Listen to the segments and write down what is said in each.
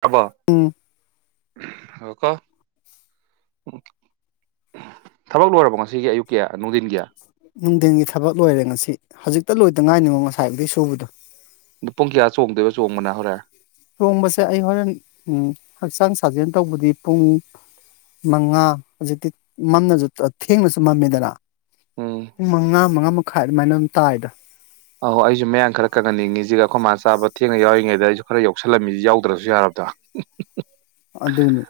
ꯇꯥꯃꯣ ꯊꯕꯛ ꯂꯣꯏꯔꯕꯣ ꯉꯁꯤꯒꯤ ꯑꯌꯨꯛꯀꯤꯌꯥ ꯅꯨꯡꯊꯤꯟ ꯀꯌꯥ ꯅꯨꯡꯊꯤꯟꯒꯤ ꯊꯕꯛ ꯂꯣꯏꯔꯦ ꯉꯁꯤ ꯍꯧꯖꯤꯛꯇ ꯂꯣꯏꯗꯉꯥꯏꯅꯤꯕꯣ ꯉꯁꯥꯏ ꯁꯨꯕꯗꯣ ꯑꯗꯨ ꯄꯨꯡ ꯀꯌꯥ ꯆꯣꯡꯗꯣꯏꯕ ꯆꯣꯡꯕꯅ ꯍꯣꯔꯦꯟ ꯆꯣꯡꯕꯁꯦ ꯑꯩ ꯍꯣꯔꯦꯟ ꯎ ꯍꯛꯆꯥꯡ ꯁꯥꯖꯦꯜ ꯇꯧꯕꯗꯤ ꯄꯨꯡ ꯃꯉꯥ ꯍꯧꯖꯤꯛꯇꯤ ꯃꯝꯅꯁꯨ ꯊꯦꯡꯅꯁꯨ ꯃꯝꯃꯦꯗꯅ ꯎꯝ ꯃꯉꯥ ꯃꯉꯥ ꯃꯈꯥꯏ ꯑꯗꯨꯃꯥꯏꯅ ꯑꯗꯨꯝ ꯇꯥꯏꯗ ꯑ ꯑꯩꯁꯨ ꯃꯌꯥꯝ ꯈꯔ ꯀꯪꯍꯟꯅꯤꯡꯉꯤꯁꯤꯒ ꯑꯩꯈꯣꯏ ꯃꯥ ꯆꯥꯕ ꯊꯦꯡꯅ ꯌꯥꯎꯔꯤꯉꯩꯗ ꯑꯩꯁꯨ ꯈꯔ ꯌꯧꯁꯜꯂꯝꯃꯤꯁꯤ ꯌꯥꯎꯗ꯭ꯔꯁꯨ ꯌꯥꯔꯕꯗ꯭ꯔꯣ ꯑꯗꯨ ꯑꯗꯨꯅꯤ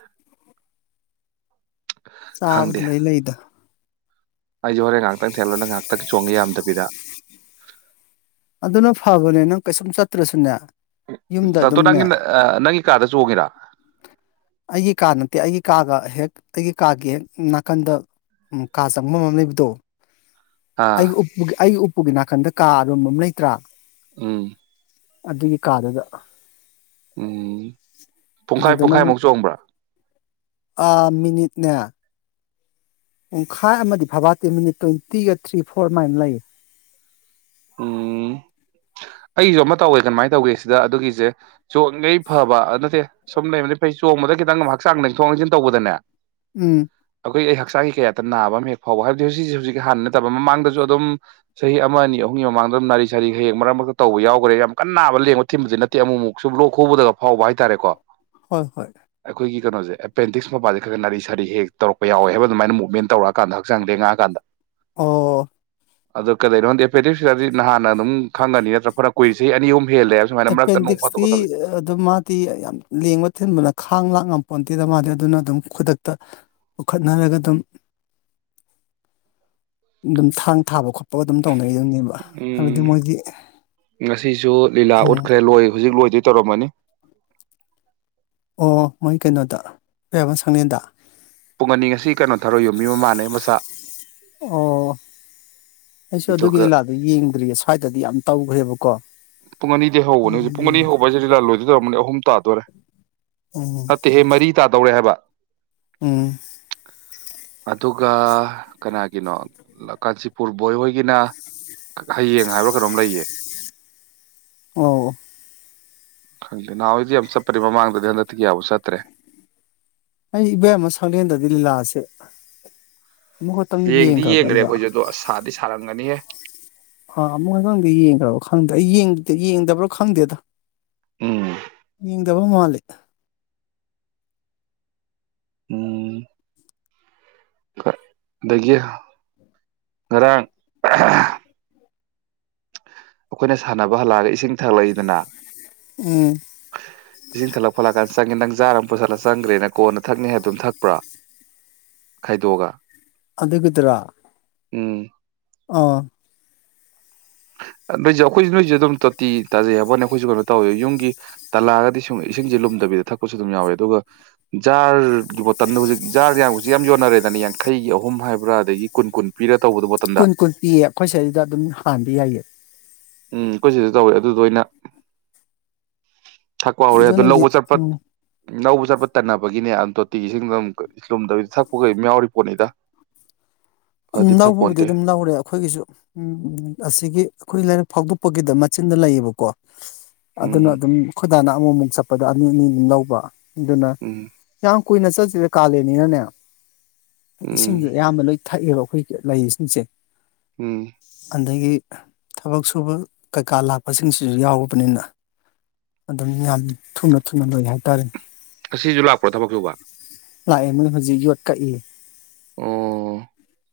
ꯆꯥꯕꯗꯤ ꯂꯣꯏ ꯂꯩꯗ ꯑꯩꯁꯦ ꯍꯣꯔꯦꯟ ꯉꯥꯏꯍꯥꯛꯇꯪ ꯊꯦꯜꯂꯣ ꯉꯥꯏꯍꯥꯛꯇꯪ ꯆꯣꯡꯉꯦ ꯌꯥꯝꯗꯕꯤꯗ ꯑꯗꯨꯅ ꯐꯕꯅꯦ ꯅꯪ ꯀꯩꯁꯨꯝ ꯆꯠꯇ꯭ꯔꯁꯨꯅꯦ ꯌꯨꯝꯗ ꯅꯇꯣ ꯑꯗꯨꯝꯅꯦ ꯅꯪꯒꯤ ꯅꯪꯒꯤ ꯀꯥꯗ ꯆꯣꯡꯏꯔꯥ ꯑꯩꯒꯤ ꯀꯥ ꯅꯠꯇꯦ ꯑꯩꯒꯤ ꯀꯥꯒ ꯍꯦꯛ ꯑꯩꯒꯤ ꯀꯥꯒꯤ ꯍꯦꯛ ꯅꯥꯀꯟꯗ ꯀꯥ ꯆꯪꯕ ꯃꯝ ꯂꯩꯕꯗꯣ ꯑꯩꯒꯤ ꯑꯥ ꯎ ꯑꯩꯒꯤ ꯎ ꯎꯒꯤ ꯅꯥꯀꯟ ꯀꯥꯔ ꯑꯃ ꯂꯩ [unintelligible] ꯎꯝ ꯑꯗꯨꯒꯤ ꯀꯥꯗꯨꯗ ꯎꯝ ꯄꯨꯡꯈꯥꯏ ꯑꯗꯨꯗꯅ ꯑꯃꯨꯛ ꯄꯨꯡꯈꯥꯏꯃꯨꯛ ꯆꯣꯡꯕ꯭ꯔꯥ ꯑꯥ ꯃꯤꯅꯤꯠꯅꯦ ꯄꯨꯡꯈꯥꯏ ꯑꯃꯗꯤ ꯐꯕꯥꯇꯤ ꯃꯤꯅꯤꯠ ꯇ꯭ꯋꯦꯟꯇꯤꯒ ꯊ꯭ꯔꯤ ꯐꯣꯔ ꯃꯥꯏꯅ ꯂꯩ ꯎꯝ ꯑꯩꯁꯨ ꯑꯃ ꯇꯧꯋꯦ ꯀꯃꯥꯏꯅ ꯇꯧꯒꯦ ꯁꯤꯗ ꯑꯗꯨꯒꯤꯁꯦ ꯆꯣꯡꯉꯩ ꯐꯕ ꯑꯗꯨ ꯅꯠꯇꯦ ꯁꯨꯝ ꯂꯩꯕꯗꯤ ꯐꯩ ꯆꯣꯡꯕꯗ ꯈꯤꯇꯪ ꯍꯛꯆꯥꯡ ꯂꯦꯡꯊꯣꯛ ꯂꯦꯡꯁꯤꯟ ꯇꯧꯕꯗꯅꯦ ꯎꯝ ꯑꯩꯈꯣꯏ ꯑꯩ ꯍꯛꯆꯥꯡꯒꯤ ꯀꯌꯥꯗ ꯅꯥꯕ ꯑꯃ ꯍꯦꯛ ꯐꯥꯎꯕ ꯍꯥꯏꯕꯗꯤ ꯍꯧꯖꯤꯛ ꯍꯧꯖꯤꯛ ꯍꯥꯟꯅ ꯅꯠꯇꯕ ꯃꯃꯥꯡꯗꯁꯨ ꯑꯗꯨꯝ ꯆꯍꯤ ꯑꯃꯅꯤ ꯑꯅꯤ ꯄꯨꯡꯒꯤ ꯃꯃꯥꯡꯗꯝ ꯅꯥꯔꯤ ꯁꯥꯔꯤ ꯍꯌꯦꯦꯛ ꯃꯔꯛ ꯃꯔꯛꯇ ꯇꯧꯕ ꯌꯥꯎꯈ꯭ꯔꯦ ꯌꯥꯝ ꯀꯟꯅꯅꯥꯕ ꯂꯦꯡꯕ ꯊꯤꯟꯕꯗꯤ ꯅꯠꯇꯦ ꯑꯃꯨꯛꯃꯨꯛꯁꯨ ꯂꯣꯛ ꯈꯨꯕꯗꯒ ꯐꯥꯎꯕ ꯍꯥꯏꯇꯥꯔꯦꯀꯣ ꯍꯣꯏ ꯍꯣꯏ ꯑꯩꯈꯣꯏꯒꯤ ꯀꯩꯅꯣꯁꯦ ꯑꯦꯄꯦꯟꯗꯤꯛꯁ ꯃꯄꯄꯥꯁꯦ ꯈꯔ ꯁꯥꯔꯤ ꯁꯥꯔꯤ ꯍꯦꯛ ꯇꯧꯔꯛ ꯌꯥꯎꯦ ꯍꯥꯏꯕ ꯑꯗꯨꯥꯏꯅ ꯃꯨꯚꯃꯦꯟ ꯇꯧꯔꯛꯑꯀꯥꯟ ꯍꯛꯥꯡ ꯂꯦꯡꯉꯛꯑꯀꯥꯟꯗ ꯑꯣ [unintelligible] ꯗꯗꯤ ꯅꯍꯥꯟꯅ ꯑꯗꯨꯝ ꯈꯪꯒꯅꯤ ꯅꯠꯇ꯭ꯔ ꯐꯔ ꯀꯨꯏꯁ ꯑꯅꯤ ꯑꯍꯨꯝ ꯍꯦꯜꯂꯦ ꯍꯥꯏꯕ ꯁꯨꯃꯥꯏꯅ ꯃꯔꯛꯇ ꯅꯣꯡ ꯑꯦꯄꯦꯟꯗꯤꯛꯁꯇꯤ ꯐꯥꯗꯣꯛꯀ ꯇꯧꯔꯤꯁꯦ ꯑꯗꯨ ꯃꯥꯗꯤ ꯌꯥꯝ ꯂꯦꯡꯕ ꯊꯤꯟꯕꯅ ꯈꯥꯡ ꯂꯥꯡ ꯉ ꯄꯣꯟꯇꯤꯗ ꯃꯥꯜꯂꯤꯦ ꯑꯗꯨꯅ ꯑꯗꯨꯝ ꯈꯨꯗꯛꯇ ꯄꯨꯈꯠꯅꯔꯒ ꯑꯗꯨꯝ ꯑꯗꯨꯝ ꯊꯥꯡ ꯊꯥꯕ ꯈꯣꯠꯄ ꯎꯝ ꯉꯁꯤꯁꯨ ꯂꯤꯂꯥ ꯎꯝ ꯎꯠꯈ꯭ꯔꯦ ꯂꯣꯏ ꯍꯧꯖꯤꯛ ꯂꯣꯏꯗꯣꯏ ꯇꯧꯔꯝꯃꯅꯤ [inaudible] ꯑꯣ ꯃꯣꯏ ꯀꯩꯅꯣꯗ ꯑꯌꯥꯝꯕ ꯁꯪꯪꯂꯦꯟꯗ ꯄꯨꯡ ꯑꯅꯤ ꯉꯁꯤ ꯀꯩꯅꯣ ꯊꯧꯔꯣꯏ ꯌꯣꯕꯤ ꯃꯃꯥꯟꯅꯦ ꯃꯆꯥ ꯑꯣ ꯑꯩꯁꯨ ꯑꯗꯨꯒꯤ ꯑꯗꯨꯒ ꯂꯤꯂꯥꯗꯨ ꯌꯦꯡꯗ꯭ꯔꯤꯌꯦ ꯁ꯭ꯋꯥꯏꯗꯗꯤ ꯌꯥꯝ ꯇꯧꯒ꯭ꯔꯦꯕꯀꯣ ꯄꯨꯡ ꯑꯅꯤꯗꯤ ꯍꯧꯕꯅꯦ ꯍꯧꯖꯤꯛ ꯄꯨꯡ ꯑꯅꯤ ꯍꯧꯕ ꯍꯥꯏꯁꯦ ꯂꯤ ꯂꯥ ꯂꯣꯏꯗꯣꯏ ꯇꯧꯔꯝꯅꯤ ꯍꯧꯖꯤꯛ ꯇꯥꯗꯣꯏꯔꯦ ꯅꯠꯇꯦꯍꯦ ꯃꯔꯤ ꯇꯥꯗꯧꯔꯦ ꯍꯥꯏꯕ ꯎꯝ ꯑꯗꯨꯒ ꯀꯅꯥꯒꯤꯅꯣ ꯀꯥꯟꯆꯤꯄꯨꯔ ꯕꯣꯏ ꯍꯣꯏꯒꯤꯅ ꯍꯌꯦꯡ ꯍꯥꯏꯕ꯭ꯔꯥ ꯀꯩꯅꯣꯝ ꯂꯩꯌꯦ ꯑꯣ ꯈꯪꯗꯦ ꯅꯍꯥꯟꯋꯥꯏꯗꯤ ꯌꯥꯝ ꯆꯠꯄꯅꯤ ꯃꯃꯥꯡꯗꯗꯤ ꯍꯟꯗꯛꯇ ꯀꯌꯥꯕꯨ ꯆꯠꯇ꯭ꯔꯦ ꯑꯩ ꯏꯕꯣꯌꯥꯏꯃ ꯁꯪꯂꯦꯟꯗꯗꯤ ꯂꯤꯂꯥꯁꯦ ꯑꯃꯨꯛꯈꯛꯇꯪ ꯌꯦꯡꯗꯤ ꯌꯦꯡꯈ꯭ꯔꯕ ꯌꯦꯡꯒ꯭ꯔꯦ ꯑꯩꯕ ꯑꯩꯈꯣꯏꯁꯦ ꯑꯗꯣ ꯁꯥꯗꯤ ꯁꯥꯔꯝꯒꯅꯤꯍꯦ ꯑꯥ ꯑꯃꯨꯛꯇꯪꯗ ꯌꯦꯡꯈ꯭ꯔꯕ ꯈꯪꯗ꯭ꯔꯦ ꯑꯩ ꯌꯦꯡꯗꯕꯔ ꯈꯪꯗꯦꯗ ꯎꯝ ꯌꯦꯡꯗꯕ ꯃꯥꯜꯂꯦ ꯎꯝ ꯑꯗꯒꯤ ꯉꯔꯥꯡ ꯑꯩꯈꯣꯏꯅ ꯁꯥꯟꯅꯕ ꯍꯜꯂꯛꯑꯒ ꯏꯁꯤꯡ ꯊꯛꯂꯛꯏꯗꯅ ꯎꯝ ꯏꯁꯤꯡ ꯊꯛꯂ ꯐꯣꯂ ꯈꯔ ꯆꯪꯉꯦ ꯅꯩ ꯖꯥꯔ ꯑꯃ ꯄꯨꯁꯤꯜꯂ ꯆꯪꯈ꯭ꯔꯦꯅ ꯀꯣꯟꯅ ꯊꯛꯅꯤ ꯍꯥꯏꯕꯗꯨ ꯊꯛꯄ꯭ꯔꯥ ꯈꯥꯏꯗꯣꯛꯑꯒ ꯑꯗꯨꯒꯤꯗꯨꯔꯣ ꯎꯝ ꯑꯥ ꯅꯣꯏꯁꯦ ꯑꯩꯈꯣꯏꯁꯨ ꯅꯣꯏꯁꯦ ꯑꯗꯨꯝ ꯇꯣꯇꯤ ꯇꯥꯖꯩ ꯍꯥꯏꯕꯩ ꯋꯣꯅꯤ ꯑꯩꯈꯣꯏꯁꯨ ꯀꯩꯅꯣ ꯇꯧꯋꯦ ꯌꯨꯝꯒꯤ ꯇꯜꯂꯛꯑꯒꯗꯤ ꯁꯨꯝ ꯏꯁꯤꯡꯁꯦ ꯂꯨꯝꯗꯕꯤꯗ ꯊꯛꯄꯁꯨ ꯑꯗꯨꯝ ꯌꯥꯎꯋꯦ ꯑꯗꯨꯒ ꯖꯥꯔꯒꯤ ꯕꯣꯇꯜꯗ ꯍꯧꯖꯤꯛ ꯖꯥꯔ ꯌꯥꯝ ꯍꯧꯖꯤꯛ ꯌꯥꯝ ꯌꯣꯟꯅꯔꯦꯗꯅ ꯌꯥꯡꯈꯩꯒꯤ ꯑꯍꯨꯝ ꯍꯥꯏꯕ꯭ꯔꯥ ꯑꯗꯒꯤ ꯀꯨꯟ ꯀꯨꯟ ꯄꯤꯔ ꯇꯧꯕꯗꯣ ꯕꯣꯇꯜꯗ ꯀꯨꯟ ꯀꯨꯟ ꯄꯤꯌꯦ ꯑꯩꯈꯣꯏ ꯁꯤꯗꯩꯗ ꯑꯗꯨꯝ ꯍꯥꯟꯕꯗꯤ ꯌꯥꯏꯌꯦ ꯎꯝ ꯑꯩꯈꯣꯏ ꯁꯤꯗ ꯇꯧꯋꯦ ꯑꯗꯨꯗꯣ ꯑꯣꯏꯅ ꯊꯛꯄ ꯍꯧꯔꯦ ꯑꯗꯨ ꯑꯗꯨꯅꯗꯤ ꯂꯧꯕ ꯆꯠꯄ ꯎꯝ ꯂꯧꯕ ꯆꯠꯄ ꯇꯟꯅꯕꯒꯤꯅꯦ ꯑꯗꯨꯝ ꯇꯣꯇꯤꯒꯤꯁꯤꯡꯗ ꯑꯗꯨꯝ ꯂꯨꯝꯗꯕꯤ ꯊꯛꯄ ꯀꯝ ꯌꯥꯎꯔꯤ ꯄꯣꯠꯅꯤꯗ ꯐꯗꯤ ꯂꯧꯕꯕꯨꯗꯤ ꯐꯄꯣꯟꯇꯦ ꯑꯗꯨꯝ ꯂꯧꯔꯦ ꯑꯩꯈꯣꯏꯒꯤꯁꯨ ꯎ ꯑꯁꯤꯒꯤ ꯑꯩꯈꯣꯏ ꯂꯩꯔꯛ ꯐꯥꯎꯗꯣꯛꯄꯒꯤꯗ ꯃꯆꯤꯟꯗ ꯂꯩꯌꯦꯕꯀꯣ ꯑꯗꯨꯅ ꯎꯝ ꯑꯗꯨꯝ ꯗꯥꯅ ꯑꯃꯨꯃꯨꯛ ꯆꯠꯄꯗ ꯑꯅꯤ ꯑꯅꯤ ꯑꯝ ꯂꯧꯕ ꯗꯨꯅ ꯎꯝ ꯌꯥꯝ ꯀꯨꯏꯅ ꯆꯠꯁꯤꯗ ꯀꯥꯜꯂꯦꯟꯅꯤꯅꯅꯦ ꯏꯁꯤꯡꯗꯤ ꯎꯝ ꯑꯌꯥꯝꯕ ꯂꯣꯏ ꯊꯛꯑꯦꯕ ꯑꯩꯈꯣꯏ ꯂꯩ ꯏꯁꯤꯡꯁꯦ ꯎꯝ ꯑꯗꯒꯤ ꯊꯕꯛ ꯁꯨꯕ ꯀꯩꯀꯥ ꯂꯥꯛꯄꯁꯤꯡꯁꯤꯁꯨ ꯌꯥꯎꯕꯅꯤꯅ ꯑꯗꯨꯝ ꯌꯥꯝ ꯊꯨꯅ ꯊꯨꯅ ꯂꯣꯏ ꯍꯥꯏꯇꯥꯔꯦ ꯉꯁꯤꯁꯨ ꯂꯥꯛꯄ꯭ꯔꯣ ꯊꯕꯛ ꯁꯨꯕ ꯂꯥꯛꯑꯦ ꯃꯣꯏ ꯍꯧꯖꯤꯛ ꯌꯣꯠ ꯀꯛꯏ ꯑꯣ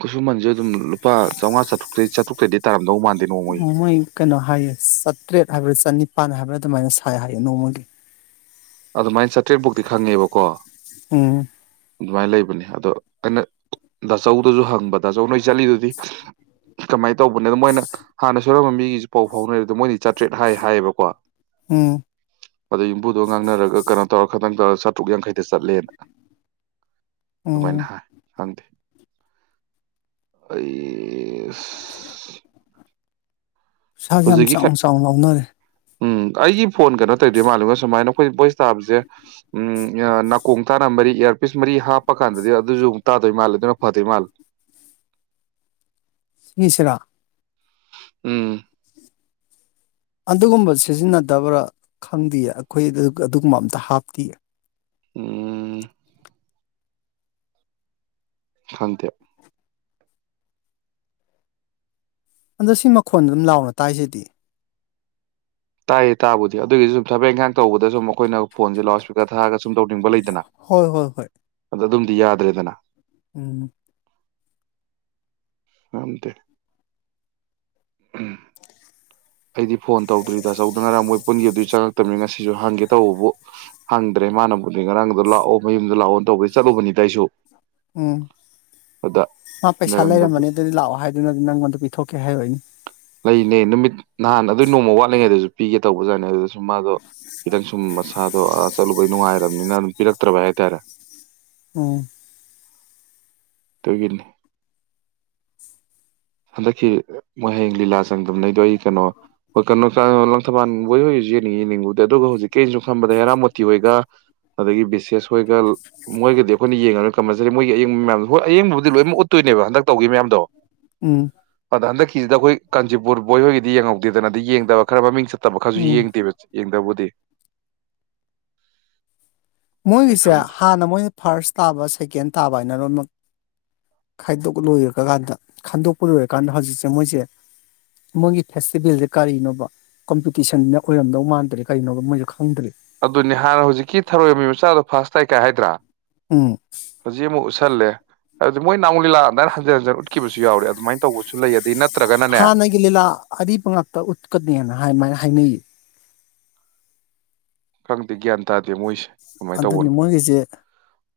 ꯈꯨꯁꯨꯃꯟꯁꯨ ꯑꯗꯨꯝꯨꯄꯥ ꯆꯥꯝꯃꯉꯥ ꯆꯥꯇ꯭ꯔꯨꯛꯩ ꯆꯥꯇꯨꯛꯛꯇꯩꯗꯤ ꯇꯔꯥ ꯎꯃ ꯀꯩꯅꯣ ꯍꯥꯏꯌꯦ ꯁꯠꯇ꯭ꯔꯦꯠ ꯍꯥꯏꯕ꯭ꯔꯥ ꯆꯅꯤꯄꯥꯟ ꯍꯥꯏꯕ꯭ꯔꯥ ꯑꯗꯨꯃꯥꯏꯅ ꯁꯥꯏ ꯍꯥꯏꯌꯦ ꯅꯣꯡꯃꯒꯤ ꯑꯗꯨꯃꯥꯏꯅ ꯆꯥꯇ꯭ꯔꯦꯠ ꯐꯨꯛꯇꯤ ꯈꯪꯉꯦꯕꯀꯣ ꯎꯝ ꯑꯗꯨꯃꯥꯏꯅ ꯂꯩꯕꯅꯤ ꯑꯗꯣ ꯑꯩꯅ ꯗꯥꯆꯧꯗꯁꯨ ꯍꯪꯕ ꯗꯥꯆꯧ ꯅꯣꯏ ꯆꯠꯂꯤꯗꯨꯗꯤ ꯀꯃꯥꯏꯅ ꯇꯧꯕꯅꯦ ꯃꯣꯏꯅ ꯍꯥꯟꯅ ꯁꯣꯏꯣꯔꯝꯕ ꯃꯤꯒꯤꯁꯨ ꯄꯥꯎ ꯐꯥꯎꯅꯔꯦ ꯑꯗꯣ ꯃꯣꯏꯗꯤ ꯆꯥꯇ꯭ꯔꯦꯠ ꯍꯥꯏꯌꯦꯕꯀꯣ ꯎꯝ ꯑꯗ ꯏꯗꯣ ꯉꯥꯡꯅꯔꯒ ꯀꯩꯅꯣ ꯇꯧꯔ ꯈꯈꯤꯇꯪ ꯇꯧꯔ ꯆꯥꯇ꯭ꯔꯨꯛ ꯌꯥꯡꯈꯩꯗ ꯆꯠꯂꯦꯅ ꯎꯝ ꯇꯕꯥꯥꯏꯅꯍꯥꯏ ꯍꯪ ꯑꯩ ꯎ ꯏꯁꯥꯁꯦ ꯌꯥꯝ ꯆꯥꯎꯅ ꯆꯥꯎꯅ ꯉꯥꯎꯅꯔꯦ ꯎꯝ ꯑꯩꯒꯤ ꯐꯣꯟ ꯀꯩꯅꯣ ꯇꯧꯗꯣꯏ ꯃꯥꯜꯂꯒ ꯁꯨꯃꯥꯏꯅ ꯑꯩꯈꯣꯏ ꯕꯣꯏꯁ ꯇꯥꯕꯁꯦ ꯎ ꯅꯥꯀꯣꯡ ꯇꯥꯅ ꯃꯔꯤ ꯏꯌꯥꯔꯄꯤꯤꯁ ꯃꯔꯤ ꯍꯥꯞꯄ ꯀꯥꯟꯗꯗꯤ ꯑꯗꯨꯁꯨ ꯑꯃꯨꯛ ꯇꯥꯗꯣꯏ ꯃꯥꯜꯂꯦ ꯑꯗꯨꯅ ꯐꯗꯣꯏ ꯃꯥꯜꯂꯦ ꯃꯤꯁ꯭ꯔꯥ ꯎꯝ ꯑꯗꯨꯒꯨꯝꯕ ꯁꯤꯖꯤꯟꯅꯗꯕ꯭ꯔꯥ ꯈꯪꯗꯦꯌꯦ ꯑꯩꯈꯣꯏ ꯑꯗꯨꯒꯨꯝꯕ ꯑꯝꯇ ꯍꯥꯞꯇꯌꯦ ꯎꯝ ꯈꯪꯗꯦ ꯑꯟꯗ ꯁꯤ ꯃꯈꯣꯟꯗ ꯑꯗꯨꯝ ꯂꯥꯎꯅ ꯇꯥꯏꯁꯤꯗꯤ ꯇꯥꯏꯌꯦ ꯇꯥꯕꯨꯗꯤ ꯑꯗꯨꯒꯤꯁꯨ ꯁꯨꯝ ꯊꯕꯛ ꯏꯪꯈꯥꯡ ꯇꯧꯕꯗ ꯁꯨꯝ ꯑꯩꯈꯣꯏꯅ ꯐꯣꯟꯁꯦ ꯂꯥꯎꯔꯁꯄꯤꯔ ꯊꯔꯒ ꯇꯕ ꯂꯩꯗ ꯍꯣꯏ ꯍꯣꯏ ꯍꯣꯏ ꯑ ꯗꯤ ꯌꯥꯗ꯭ꯔꯦꯗꯅ ꯎꯝ ꯑꯝꯗ ꯑꯩꯗꯤ ꯐꯣꯟ ꯇꯧꯗ꯭ꯔꯤ ꯇꯥꯆꯧꯗꯣ ꯉꯔꯥꯡ ꯃꯣꯏ ꯄꯨꯟꯈꯤꯕꯗꯨꯗꯤ ꯆꯪꯉꯛꯇꯕꯅꯤ ꯉꯁꯤꯁꯨ ꯍꯪꯒꯦ ꯇꯧꯕꯕꯨ ꯍꯪꯗ꯭ꯔꯦ ꯃꯥꯅꯕꯨꯗꯤ ꯉꯔꯥꯡꯗꯨꯗ ꯂꯥꯛꯑꯣ ꯃꯌꯨꯝꯗ ꯂꯥꯛꯑꯣꯅ ꯇꯧꯕꯩ ꯆꯠꯂꯨꯕꯅꯤ ꯇ ꯑꯩꯁꯨ ꯎꯝ ꯑꯗ ꯃꯥ ꯄꯩꯁꯥ ꯂꯩꯔꯝꯗꯕ ꯂꯩꯔꯝꯕꯅꯤ ꯑꯗꯨꯗꯤ ꯂꯥꯛꯑꯣ ꯍꯥꯏꯗꯨꯅꯗꯤ ꯅꯪꯉꯣꯟꯗ ꯄꯤꯊꯣꯛꯀꯦ ꯍꯥꯏꯔꯣꯏꯅꯤ ꯂꯩꯅꯦ ꯅꯨꯃꯤꯠ ꯅꯍꯥꯟ ꯑꯗꯨꯏ ꯅꯣꯡꯃ ꯋꯥꯠꯂꯤꯉꯩꯗꯁꯨ ꯄꯤꯒꯦ ꯇꯧꯕꯖꯥꯠꯅꯦ ꯑꯗꯨꯁꯨ ꯁꯨꯝ ꯃꯥꯗꯣ ꯈꯤꯇꯪ ꯁꯨꯝ ꯃꯁꯥꯗꯣ ꯆꯠꯂꯨꯕꯩ ꯅꯨꯡꯉꯥꯏꯔꯕꯅꯤꯅ ꯑꯗꯨꯝ ꯄꯤꯔꯛꯇ꯭ꯔꯕ ꯍꯥꯏꯇꯥꯔꯦ ꯑꯣ ꯇꯒꯤꯅꯤ ꯍꯟꯗꯛꯀꯤꯣꯏ ꯍꯌꯦꯡ ꯂꯤꯂꯥ ꯆꯪꯗꯝꯅꯩꯗꯣ ꯑꯩ ꯀꯩꯅꯣ ꯍꯣꯏ ꯀꯩꯅꯣ ꯂꯪꯊꯕꯥꯜ ꯍꯣꯏ ꯍꯣꯏꯁꯨ ꯌꯦꯡꯅꯤꯡꯉꯤ ꯌꯦꯡꯅꯤꯡꯉꯨꯗꯦ ꯑꯗꯨꯒ ꯍꯧꯖꯤꯛꯀꯤꯩꯅꯁꯨ ꯈꯟꯕꯗ ꯍꯦꯔꯥꯃꯣꯇꯤ ꯍꯣꯏꯒ ꯑꯗꯒꯤ ꯕꯤꯁꯦꯁ ꯍꯣꯏꯒ ꯃꯣꯏꯒꯗꯤ ꯑꯩꯈꯣꯏꯅ ꯌꯦꯡꯉꯒ ꯀꯝꯃꯟꯖꯔꯤ ꯃꯣꯏ ꯑꯡꯕ ꯃꯌꯥꯝꯗꯣ ꯍꯣꯏ ꯑꯌꯦꯕꯕꯨꯗꯤ ꯂꯣꯏꯃꯛ ꯎꯠꯇꯣꯏꯅꯦꯕ ꯍꯟꯗꯛ ꯇꯧꯒꯤ ꯃꯌꯥꯝꯗꯣ ꯎꯝ ꯑꯗ ꯍꯟꯛꯀꯤꯁꯤꯗ ꯑꯈꯣꯏ ꯀꯥꯟꯆꯤꯄꯨꯔ ꯕꯣꯏ ꯍꯣꯏꯗꯤ ꯌꯦꯡꯍꯧꯗꯦꯗꯅ ꯑꯗꫭ ꯌꯦꯡꯗꯕ ꯈꯔ ꯃꯃꯤꯡ ꯆꯠ ꯇꯕ ꯈꯔꯁꯨ ꯎꯝ ꯌꯦꯡꯗꯦꯕ ꯌꯦꯡꯗꯕꯨꯗꯤ ꯑꯩ ꯃꯣꯏꯒꯤꯁꯦ ꯈꯪꯗꯦ ꯍꯥꯟꯅ ꯃꯣꯏꯅ ꯐꯥꯔꯁ ꯇꯥꯕ ꯁꯦꯀꯦꯟ ꯇꯥꯕ ꯍꯥꯏ ꯅꯔꯣꯟ ꯈꯥꯏꯗꯣꯛ ꯂꯣꯏꯔꯀꯥꯟꯗ ꯈꯥꯏꯗꯣꯛꯄ ꯂꯣꯏꯔꯀꯥꯟꯗ ꯍꯧꯖꯤꯛꯁꯦ ꯃꯣꯏꯁꯦ ꯃꯣꯏꯒꯤ ꯐꯦꯁꯇꯤꯚꯦꯜꯁꯦ ꯀꯔꯤꯅꯣꯕ ꯀꯣꯝꯄꯤꯇꯤꯁꯟꯗ ꯑꯣꯏꯔꯝꯗꯧ ꯃꯥꯟꯗ꯭ꯔꯦ ꯀꯔꯤꯅꯣꯕ ꯃꯣꯏ ꯑꯗꯨꯅꯤ ꯍꯥꯟꯅ ꯍꯧꯖꯤꯛꯀꯤ ꯊꯥꯔꯣꯏꯃꯤ ꯥꯗ ꯐꯥꯥꯁꯁ ꯇꯥꯏ ꯀꯥꯏ ꯍꯥꯏꯗ꯭ꯔꯥ ꯎꯝ ꯇꯜꯂꯦ ꯑꯗꯨꯃꯣꯏ ꯅꯥꯎꯌꯃꯨꯛ ꯂꯤꯂꯥ ꯑꯗꯥꯏꯅ ꯍꯟꯖꯤꯟ ꯍꯟꯖꯤꯟ ꯎꯠꯈꯤꯕꯁꯨ ꯌꯥꯎꯔꯦ ꯑꯗꯨꯃꯥꯏꯅ ꯇꯧꯕꯁꯨ ꯂꯩ ꯑꯗꯩ ꯅꯠ ꯍꯥꯟꯅꯒꯤ ꯂꯤꯂꯥ ꯑꯔꯤꯕ ꯉꯥꯛꯇ ꯎꯠꯀꯅꯦꯅ ꯑꯃꯥꯏꯅ ꯍꯥꯏꯅꯩꯌꯦ ꯈꯪꯗꯦ ꯒ꯭ꯌꯥꯟ ꯇꯥꯗꯦ ꯃꯣꯏꯁꯦ ꯀꯃꯥꯏꯅ ꯑꯗꯨꯅꯤ ꯇꯧꯕꯅꯣ ꯃꯣꯏꯒꯤꯁꯦ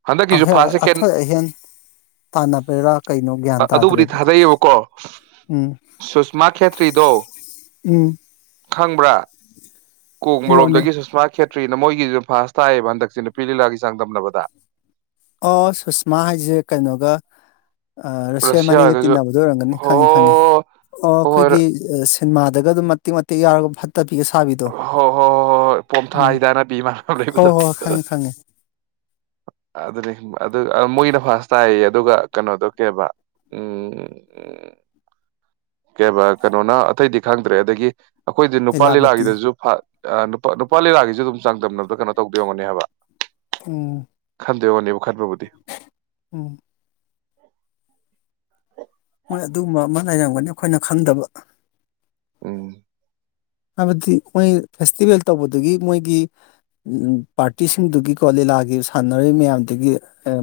ꯍꯟꯗꯛꯀꯤꯁꯨ ꯐꯥꯔꯁ ꯁꯦꯀꯦꯟ ꯑꯊꯣꯏ ꯑꯍꯦꯟ ꯇꯥꯟꯅꯕꯩꯔꯥ ꯀꯩꯅꯣ ꯒ꯭ꯌꯥꯟ ꯑꯗꯨꯕꯨꯗꯤ ꯇꯥꯗ꯭ꯔꯦꯕ ꯊꯥꯗꯩꯌꯦꯕꯀꯣ ꯎꯝ ꯁꯨꯁꯃꯥ ꯈꯦꯇ꯭ꯔꯤꯗꯣ ꯎꯝ ꯈꯪꯕ꯭ꯔꯥ ꯍꯥꯏꯔꯛꯑꯣꯅꯦ ꯀꯣꯡꯕꯔꯣꯝꯗꯒꯤ ꯁꯨꯁꯃꯥ ꯈꯦꯠ ꯇꯔꯤꯅ ꯃꯣꯏꯒꯤꯁꯨ ꯐꯥꯁ ꯇꯥꯏꯌꯦꯕ ꯍꯟꯗꯛꯁꯦ ꯅꯨꯄꯤ ꯂꯤꯂꯥꯒꯤ ꯆꯥꯡꯗꯝꯅꯕꯗ ꯑꯣ ꯑ ꯔꯁꯤꯌꯥꯃꯅꯤꯒ ꯔꯁꯤꯌꯥꯒꯁꯨ ꯇꯤꯟꯅꯕꯗꫭ ꯑꯣꯏꯔꯝꯒꯅꯤ ꯍꯣ ꯈꯪꯉꯦ ꯈꯪꯉꯦ ꯑꯣ ꯍꯣꯏ ꯍꯣꯏ ꯑꯈꯣꯏꯒꯤ ꯁꯤꯃꯥꯥꯗꯒ ꯑꯗꯨꯝ ꯃꯇꯦꯛ ꯃꯇꯦꯛ ꯌꯥꯎꯔꯒ ꯐꯠ ꯍꯣꯏ ꯍꯣꯏ ꯍꯣꯏ ꯍꯣꯏ ꯍꯣꯏ ꯄꯣꯝꯊꯥ ꯎꯝ ꯍꯗꯥꯅ ꯕꯤꯃꯥꯟꯅꯕ ꯍꯣꯏ ꯂꯩꯕꯗꯣ ꯍꯣꯏ ꯈꯪꯉꯦ ꯈꯪꯉꯦ ꯑꯗꯨꯅꯤ ꯑꯗꯨ ꯃꯣꯏꯒꯤꯅ ꯐꯔꯁ ꯇꯥꯏꯌꯦ ꯑꯗꯨꯒ ꯀꯩꯅꯣꯗꫭ ꯀꯩꯕ ꯎꯝ ꯎꯝ ꯀꯩꯑꯕ ꯀꯩꯅꯣꯅ ꯑꯇꯩꯗꯤ ꯈꯪꯗ꯭ꯔꯦ ꯑꯗꯒꯤ ꯑꯈꯣꯏꯗꯤ ꯅꯨꯄꯥ ꯂꯤꯂꯥꯕꯇꯤ ꯂꯤꯂꯥꯒꯤꯗꯁꯨ ꯅꯨꯄꯥ ꯅꯨꯄꯥ ꯂꯤꯂꯥꯒꯤꯖꯨ ꯑꯗꯨꯝ ꯆꯥꯡꯗꯝꯅꯕꯗ ꯀꯩꯅꯣ ꯇꯧꯗꫭꯏ ꯑꫭꯏꯔꯝꯒꯅꯤ ꯍꯥꯏꯕ ꯎꯝ [unintelligible] ꯈꯠꯄꯥꯕꯨꯗꯤ ꯎꯝ ꯃꯣꯏ ꯑꯗꯨꯒꯨꯝꯕ ꯑꯃ ꯂꯩꯔꯝꯒꯅꯤ ꯑꯈꯣꯏꯅ ꯈꯪꯗꯕ ꯎꯝ ꯍꯥꯏꯕꯗꯤ ꯃꯣꯏ ꯐꯦꯁꯇꯤꯚꯦꯜ ꯇꯧꯕꯗꯨꯒꯤ ꯃꯣꯏꯒꯤ ꯄꯥꯔꯇꯤꯁꯤꯡꯗꯨꯒꯤꯀꯣ ꯂꯤꯂꯥꯒꯤ ꯁꯥꯟꯅꯔꯤꯕ ꯃꯌꯥꯝꯗꯨꯒꯤ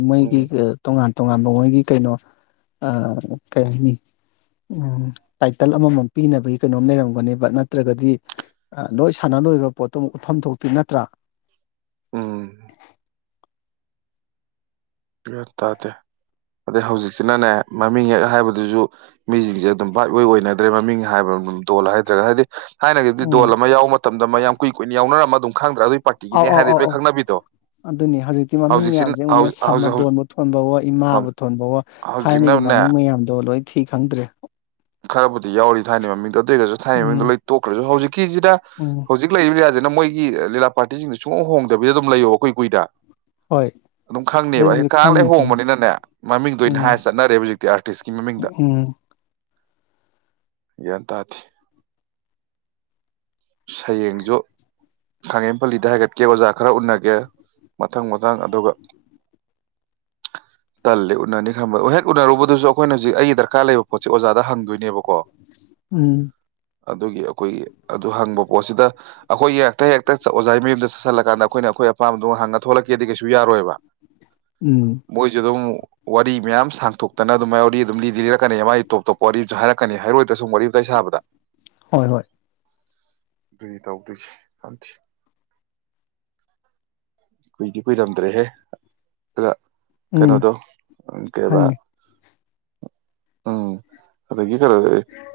ꯃꯣꯏꯒꯤ ꯎꯝ ꯇꯣꯉꯥꯟ ꯇꯣꯉꯥꯟꯕ ꯃꯣꯏꯒꯤ ꯀꯩꯅꯣ ꯑ ꯀꯩ ꯍꯥꯏꯅꯤ ꯇꯥꯏꯇꯜ ꯑꯃꯃꯝ ꯄꯤꯅꯕꯒꯤ ꯀꯩꯅꯣꯝ ꯂꯩꯔꯝꯒꯅꯦꯕ ꯅꯠꯇ ꯇ꯭ꯔꯒꯗꯤ ꯂꯣꯏ ꯁꯥꯟꯅ ꯂꯣꯏꯒ꯭ꯔꯕ ꯄꯣꯠꯇꯨ ꯑꯃꯨꯛ ꯎꯠꯐꯝ ꯊꯣꯛꯇꯤ ꯅꯠꯇ꯭ꯔꯥ ꯎꯝ ꯌꯥꯟ ꯇꯥꯗꯦ ꯑꯗꯩ ꯍꯧꯖꯤꯛꯁꯤꯅꯅꯦ ꯃꯃꯤꯡ ꯍꯦꯛ ꯍꯥꯏꯕꯗꯨꯁꯨ ꯃꯤꯁꯤꯡꯁꯦ ꯑꯗꯨꯝ ꯕꯥꯏꯠ ꯏꯌꫭꯏ ꯑꯣꯏꯅꯗ꯭ꯔꯦ ꯃꯃꯤꯡ ꯍꯥꯏꯕ ꯗꯣꯜ ꯍꯥꯏꯗ꯭ꯔꯒ ꯍꯥꯏꯗꯤ ꯊꯥꯏꯅꯒꯤꯈꯤ ꯗꯣꯜ ꯎꯝ ꯑꯃ ꯌꯥꯎꯕ ꯃꯇꯝꯗ ꯃꯌꯥꯝ ꯀꯨꯏ ꯀꯨꯏꯅ ꯌꯥꯎꯅꯔꯝꯃ ꯑꯗꯨꯝ ꯈꯪꯗ꯭ꯔ ꯑꯧ ꯑꯧ ꯑꯧ ꯑꯧ ꯑꯗꯨꯅꯤ ꯍꯧꯖꯤꯛꯇꯤ ꯃꯃꯤꯡ ꯍꯧꯖꯤꯛꯁꯤꯅ ꯃꯌꯥꯝꯁꯦ ꯍꯧ ꯎꯟꯅꯁ ꯍꯧꯖꯤꯛ ꯊꯃꯗꯣꯟꯕꯨ ꯊꯣꯟꯕꯋꯣ ꯍꯧ ꯏꯃꯥꯕꯨ ꯊꯣꯟꯕꯋꯣ ꯊꯥꯏꯅꯒꯤ ꯍꯧꯖꯤꯛꯅꯅꯦ ꯃꯃꯤꯡ ꯃꯌꯥꯝꯗꯣ ꯑꯣ ꯂꯣꯏ ꯊꯤ ꯈꯪꯗ꯭ꯔꯦ ꯈꯔꯕꯨ ꯌꯥꯎꯔꯤ ꯊꯥꯏꯅ ꯃꯃꯤꯡꯣ ꯑꯗꯨ ꯑꯣꯏꯔꯒꯁꯨ ꯊꯥꯏꯅ ꯎꯝ ꯃꯃꯤꯡꯗꯣ ꯂꯣꯏ ꯇꯣꯛꯈ꯭ꯔꯁꯨ ꯍꯧꯖꯤꯛꯀꯤꯁꯤꯗ ꯎꯝ ꯍꯧꯖꯤꯛ ꯂꯩꯔꯤꯕ ꯃꯣꯏꯒꯤ ꯂꯤꯂꯥ ꯄꯥꯔꯇꯤꯁꯤꯡꯗ ꯁꯨꯡꯎ ꯍꯣꯡꯗꯕꯤꯗ ꯑꯗꯨꯝ ꯂꯩꯌꯣ ꯀꯨꯏ ꯀꯨꯏꯗ ꯍꯣꯏ ꯑꯗꯨꯝ ꯈꯪꯅꯦꯕ ꯑꯦ ꯑꯗꯨꯗꯤ ꯀꯂꯦꯛ ꯈꯪꯅꯤ ꯈꯪꯅꯤ ꯍꯣꯡꯕꯅꯤꯅꯅꯦ ꯃꯃꯤꯡꯗꯅꯦ ꯎꯝ ꯍꯥꯏ ꯆꯠꯅꯔꯦ ꯍꯧꯖꯤꯛꯇꯤ ꯑꯥꯔꯇꯤꯁꯀꯤ ꯃꯃꯤꯡꯗ ꯎꯝ ꯒꯟ ꯇ ꯊ ꯁꯌꯦꯡꯁꯨ ꯈꯥꯉꯦꯝ ꯄꯂꯤꯗ ꯍꯥꯏꯒꯠꯀꯦ ꯑꯣꯖꯥ ꯈꯔ ꯎꯅꯒꯦ ꯃꯊꯪ ꯃꯊꯪ ꯑꯗꯨꯒ ꯇꯂ ꯎꯅꯅꯤ ꯈꯝꯃꯦ ꯍꯦꯛ ꯎꯅꯔꯨꯕꯗꯁꯨꯈꯣꯏꯅ ꯍꯧꯖꯤꯛ ꯑꯩ ꯗꯔꯥ ꯂꯩꯕ ꯄꯣꯦ ꯎꯝ ꯑꯣꯖ ꯑꯗꯨ ꯄꯣꯠꯁꯤꯗ ꯑꯩꯈꯣꯏ ꯍꯦꯛꯇ ꯍꯦꯛꯇ ꯑꯣꯖꯥꯒꯤ ꯃꯌꯨꯝꯗ ꯆꯠꯜꯂꯀꯥꯟꯗ ꯑꯩꯈꯣꯏꯅ ꯑꯩꯈꯣꯏ ꯑꯄꯥꯝꯕꯗ ꯍꯉ ꯊꯣꯛꯂꯛꯀꯦꯗꯤ ꯀꯩꯁꯨ ꯌꯥꯔꯣꯏꯕ ꯎꯝ ꯃꯣꯏꯁꯨꯦ ꯑꯗꯨꯝ ꯋꯥꯔꯤ ꯃꯌꯥꯝ ꯁꯥꯡꯇꯣꯛꯇꯅ ꯑꯗꯨꯝꯥꯏ ꯌꯥꯎꯔꯤ ꯑꯗꯨꯝ ꯂꯤꯔꯛꯀꯅꯦ ꯃꯥ ꯑꯩ ꯇꯣꯞ ꯇꯣꯞꯄ ꯋꯥꯔꯤꯁꯨ ꯍꯥꯏꯔ ꯀꯛꯀꯅꯤ ꯍꯥꯏꯔꯣꯏꯗ ꯁꯨꯝ ꯋꯥꯔꯤ ꯋꯥꯇꯥꯏ ꯁꯥꯕꯗ ꯍꯣꯏ ꯍꯣꯏ ꯑꯗꯨꯏ ꯇꯧꯗꯣꯏꯁꯦ ꯍꯊꯤ ꯀꯨꯏꯗꯤ ꯀꯨꯏꯔꯝꯗ꯭ꯔꯦꯍꯦ ꯑꯗꯨꯗ ꯎꯝ ꯀꯩꯅꯩꯅꯣꯗꯣ ꯀꯦꯕꯥ ꯈꯪꯉꯦ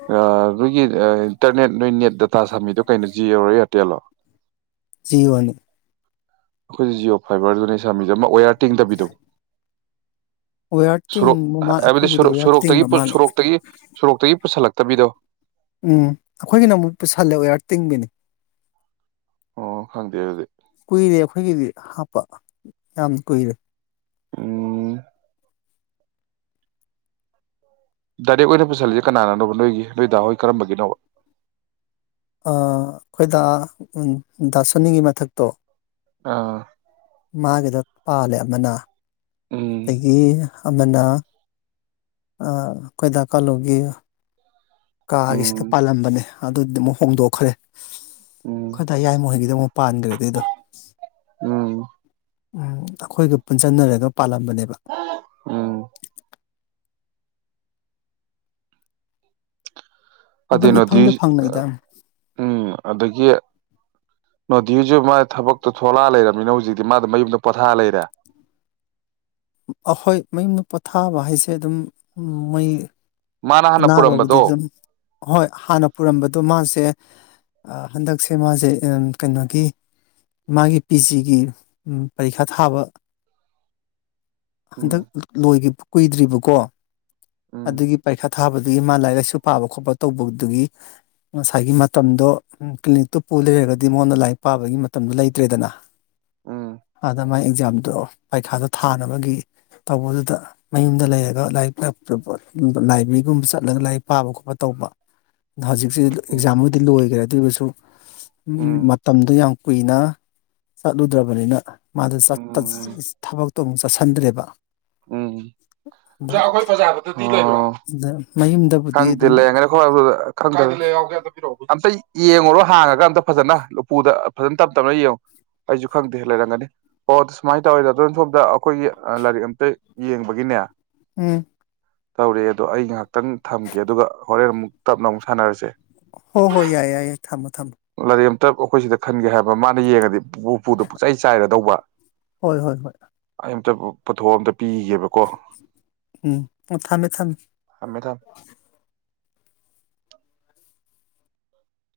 ꯈꯔꯦꯒꯤ ꯏꯟꯇꯔꯅꯦꯠ ꯅꯣꯏꯅꯦꯠ ꯗꯇꯥ ꯁꯥꯃꯤꯗꯣ ꯀꯩꯅꯣ ꯖꯤꯌꯔꯣ ꯑꯦꯌꯥꯔꯇꯦꯜꯂꯣ ꯖꯤꯑꯣꯅꯤ ꯑꯩꯈꯣꯏꯁꯦ ꯖꯤꯑꯣ ꯐꯥꯏꯕꯔꯗꯨꯅꯦ ꯁꯥꯥꯃꯤꯖ ꯑꯃ ꯑꯣꯌꯥꯔ ꯇꯦꯡꯗꯕꯤꯗꯣ ꯋꯦꯌꯥꯔ ꯣꯔꯣꯛ ꯇꯤꯡꯕ ꯃꯥꯜ ꯍꯥꯏꯕꯗꯤ ꯑꯩꯈꯣꯏꯒꯤꯗꯤ ꯋꯦꯌꯥꯔ ꯇꯤꯡꯕ ꯁꯣꯔꯣꯛꯇꯒꯤ ꯃꯥꯜꯂꯦ ꯁꯣꯔꯣꯛꯇꯒꯤ ꯁꯣꯔꯣꯛꯇꯒꯤ ꯄꯨꯁꯤꯜꯂꯛꯄ ꯇꯕꯤꯗꯣ ꯎꯝ ꯑꯩꯈꯣꯏꯒꯤꯅ ꯑꯃꯨꯛ ꯄꯨꯁꯤꯜꯂꯦ ꯑꯣꯌꯥꯔ ꯇꯤꯡꯕꯤꯅꯤ ꯑꯣ ꯈꯪꯗꯦ ꯑꯗꯨꯗꯤ ꯀꯨꯏꯔꯦ ꯑꯩꯈꯣꯏꯒꯤꯗꯤ ꯍꯥꯞꯄ ꯌꯥꯝ ꯀꯨꯏꯔꯦ ꯎꯝ ꯗꯥꯏꯔꯦꯛ ꯑꯣꯏꯅ ꯄꯨꯁꯤꯜꯂꯤꯁꯦ ꯀꯅꯥꯅꯅꯣꯕ ꯅꯣꯏꯒꯤ ꯅꯣꯏꯗꯥ ꯍꯣꯏ ꯀꯔꯝꯕꯒꯤꯅꯣꯕ ꯑꯩꯈꯣꯏꯗ ꯗꯥꯁꯣꯅꯤꯒꯤ ꯃꯊꯛꯇꯣ ꯑꯥ ꯃꯥꯒꯤꯗ ꯄꯥꯜꯂꯦ ꯑꯃꯅ ꯎꯝ ꯑꯠꯇꯗꯒꯤ ꯑꯃꯅ ꯀꯈꯣꯏꯗ ꯀꯂꯨꯒꯤ ꯀꯥꯒꯤꯁꯤꯗ ꯎꯝ ꯄꯥꯜꯂꯝꯕꯅꯦ ꯑꯗꯨꯗꯤ ꯑꯃꯨꯛ ꯍꯣꯡꯗꯣꯛꯈ꯭ꯔꯦ ꯎꯝ ꯈꯣꯏꯗꯥꯏ ꯌꯥꯏ ꯍꯩꯒꯤꯗ ꯑꯃꯨꯛ ꯄꯥꯟꯈ꯭ꯔꯦ ꯑꯗꯨꯗꯣ ꯎꯝ ꯎꯝ ꯑꯩꯈꯣꯏꯒ ꯄꯨꯟꯁꯤꯟꯅꯔꯒ ꯄꯥꯜꯂꯝꯕꯅꯦꯕ ꯎꯝ ꯑꯗꯨꯝ ꯑꯗꯨꯅꯗꯤ ꯏꯐꯪꯗ ꯐꯪꯅꯩꯗ ꯎꯝ ꯑꯗꯒꯤ ꯅꯣꯙꯤꯖꯤꯨ ꯃꯥ ꯊꯕꯛꯇꯣ ꯊꯣꯂꯛꯑ ꯂꯩꯔꯝꯃꯤꯅ ꯍꯧꯖꯤꯛꯇꯤ ꯃꯥꯗ ꯃꯌꯨꯝꯗ ꯄꯣꯊꯥ ꯂꯩꯔꯦ ꯑꯩꯈꯣꯏ ꯃꯌꯨꯝꯗ ꯄꯣꯊꯥꯕ ꯍꯥꯏꯁꯦ ꯑꯗꯨꯝ ꯃꯩꯏ ꯃꯥꯅ ꯍꯥꯟꯅ ꯑꯅꯥꯕꯕꯨꯗ ꯄꯨꯔꯝꯕꯗꯣ ꯑꯗꯨꯝ ꯍꯣꯏ ꯍꯥꯟꯅ ꯄꯨꯔꯝꯕꯗꯣ ꯃꯥꯁꯦ ꯍꯟꯗꯛꯁꯦ ꯃꯥꯁꯦ ꯀꯩꯅꯣꯒꯤ ꯃꯥꯒꯤ ꯄꯤ ꯖꯤꯒꯤ ꯄꯔꯤꯈꯥ ꯊꯥꯕ ꯎꯝ ꯍꯟꯗꯛ ꯂꯣꯏꯈꯤꯕ ꯀꯨꯏꯗ꯭ꯔꯤꯕꯀꯣ ꯎꯝ ꯑꯗꯨꯒꯤ ꯄꯩꯈꯥ ꯊꯥꯕꯗꯒꯤ ꯃꯥ ꯂꯥꯏꯔꯤꯛ ꯂꯥꯏꯁꯨ ꯄꯥꯕ ꯈꯣꯠꯄ ꯇꯧꯕꯗꯨꯒꯤ ꯉꯁꯥꯏꯒꯤ ꯃꯇꯝꯗꯣ ꯀ꯭ꯂꯤꯅꯤꯛꯇꯨ ꯄꯨ ꯂꯩꯔꯒꯗꯤ ꯃꯉꯣꯟꯗ ꯂꯥꯏꯔꯤꯛ ꯄꯥꯕꯒꯤ ꯃꯇꯝꯗꯣ ꯂꯩꯇ꯭ꯔꯦꯗꯅ ꯎꯝ ꯑꯗꯃ ꯑꯦꯛꯖꯥꯝꯗꯣ ꯄꯩꯈꯥꯗꯣ ꯊꯥꯅꯕꯒꯤ ꯇꯧꯕꯗꯨꯗ ꯃꯌꯨꯝꯗ ꯂꯩꯔꯒ ꯂꯥꯏꯔꯤꯛ ꯂꯥꯏꯕ꯭ꯔꯦꯔꯤꯒꯨꯝꯕ ꯆꯠꯂꯒ ꯂꯥꯏꯔꯤꯛ ꯄꯥꯕ ꯈꯣꯠꯄ ꯇꯧꯕ ꯍꯧꯖꯤꯛꯁꯤ ꯎꯝ ꯑꯦꯛꯖꯥꯝꯕꯨꯗꯤ ꯂꯣꯏꯈ꯭ꯔꯦ ꯑꯗꯨ ꯑꯣꯏꯔꯁꯨ ꯎꯝ ꯃꯇꯝꯗꯣ ꯌꯥꯝ ꯀꯨꯏꯅ ꯆꯠꯂꯨꯗ꯭ꯔꯕꯅꯤꯅ ꯃꯥꯗ ꯆꯥꯠꯄ ꯎꯝ ꯊꯕꯛ ꯇꯣꯡ ꯆꯥꯁꯤꯟꯗ꯭ꯔꯦꯕ ꯎꯝ ꯑꯣꯖꯥ ꯑꯩꯈꯣꯏ ꯄꯖꯥꯕꯗꯨꯗꯤ ꯑꯣ ꯑꯗꯨꯗ ꯈꯪꯗꯂꯦ ꯑꯗꯨꯗ ꯂꯩꯔꯝꯒꯅꯤ ꯄꯤꯔꯛ ꯑꯣ ꯑꯝꯇ ꯌꯦꯡꯉꯨꯔꯣ ꯍꯥꯡꯉꯒ ꯑꯝꯇ ꯐꯖꯅ ꯂꯄꯨꯗ ꯐꯖꯅ ꯇꯞ ꯇꯞꯅ ꯌꯦꯡꯉꯨ ꯑꯩꯁꯨ ꯈꯪꯗꯦ ꯂꯩꯔꯝꯒꯅꯤ ꯑꯣ ꯁꯨꯃꯥꯏꯅ ꯇꯧꯋꯦꯗ ꯑꯗꯝ ꯁꯣꯝꯗ ꯑꯩꯈꯣꯏꯒꯤ ꯂꯥꯏꯔꯤꯛ ꯑꯝꯇ ꯌꯦꯡꯕꯒꯤꯅꯦ ꯎꯝ ꯇꯧꯔꯛꯑꯦ ꯑꯗꯣ ꯑꯩ ꯉꯥꯏꯍꯥꯛꯇꯪ ꯊꯝꯒꯦ ꯑꯗꯨꯒ ꯍꯣꯔꯦꯟ ꯑꯃꯨꯛ ꯇꯞꯅ ꯑꯃꯨꯛ ꯁꯥꯟꯅꯔꯁꯦ ꯍꯣꯏ ꯌꯥꯏ ꯌꯥꯏ ꯌꯥꯏ ꯊꯝꯃꯣ ꯊꯝꯃꯣ ꯇꯞ ꯑꯩꯈꯣꯏ ꯁꯤꯗ ꯈꯟꯒꯦ ꯍꯥꯏꯕ ꯃꯥꯅ ꯌꯦꯡꯉꯗꯤ ꯎ ꯎꯄꯨꯗꯨ ꯄꯨꯆꯩ ꯆꯥꯏꯔꯗꯧꯕ ꯍꯣꯏ ꯍꯣꯏ ꯍꯣꯏ ꯑꯩ ꯇ ꯄꯨꯊꯝꯗ ꯄꯤꯒꯦꯕꯀꯣ ꯎꯝ ꯑꯣ ꯊꯝꯃꯦ ꯊꯝꯃꯦ ꯊꯝꯃꯦ ꯊꯝ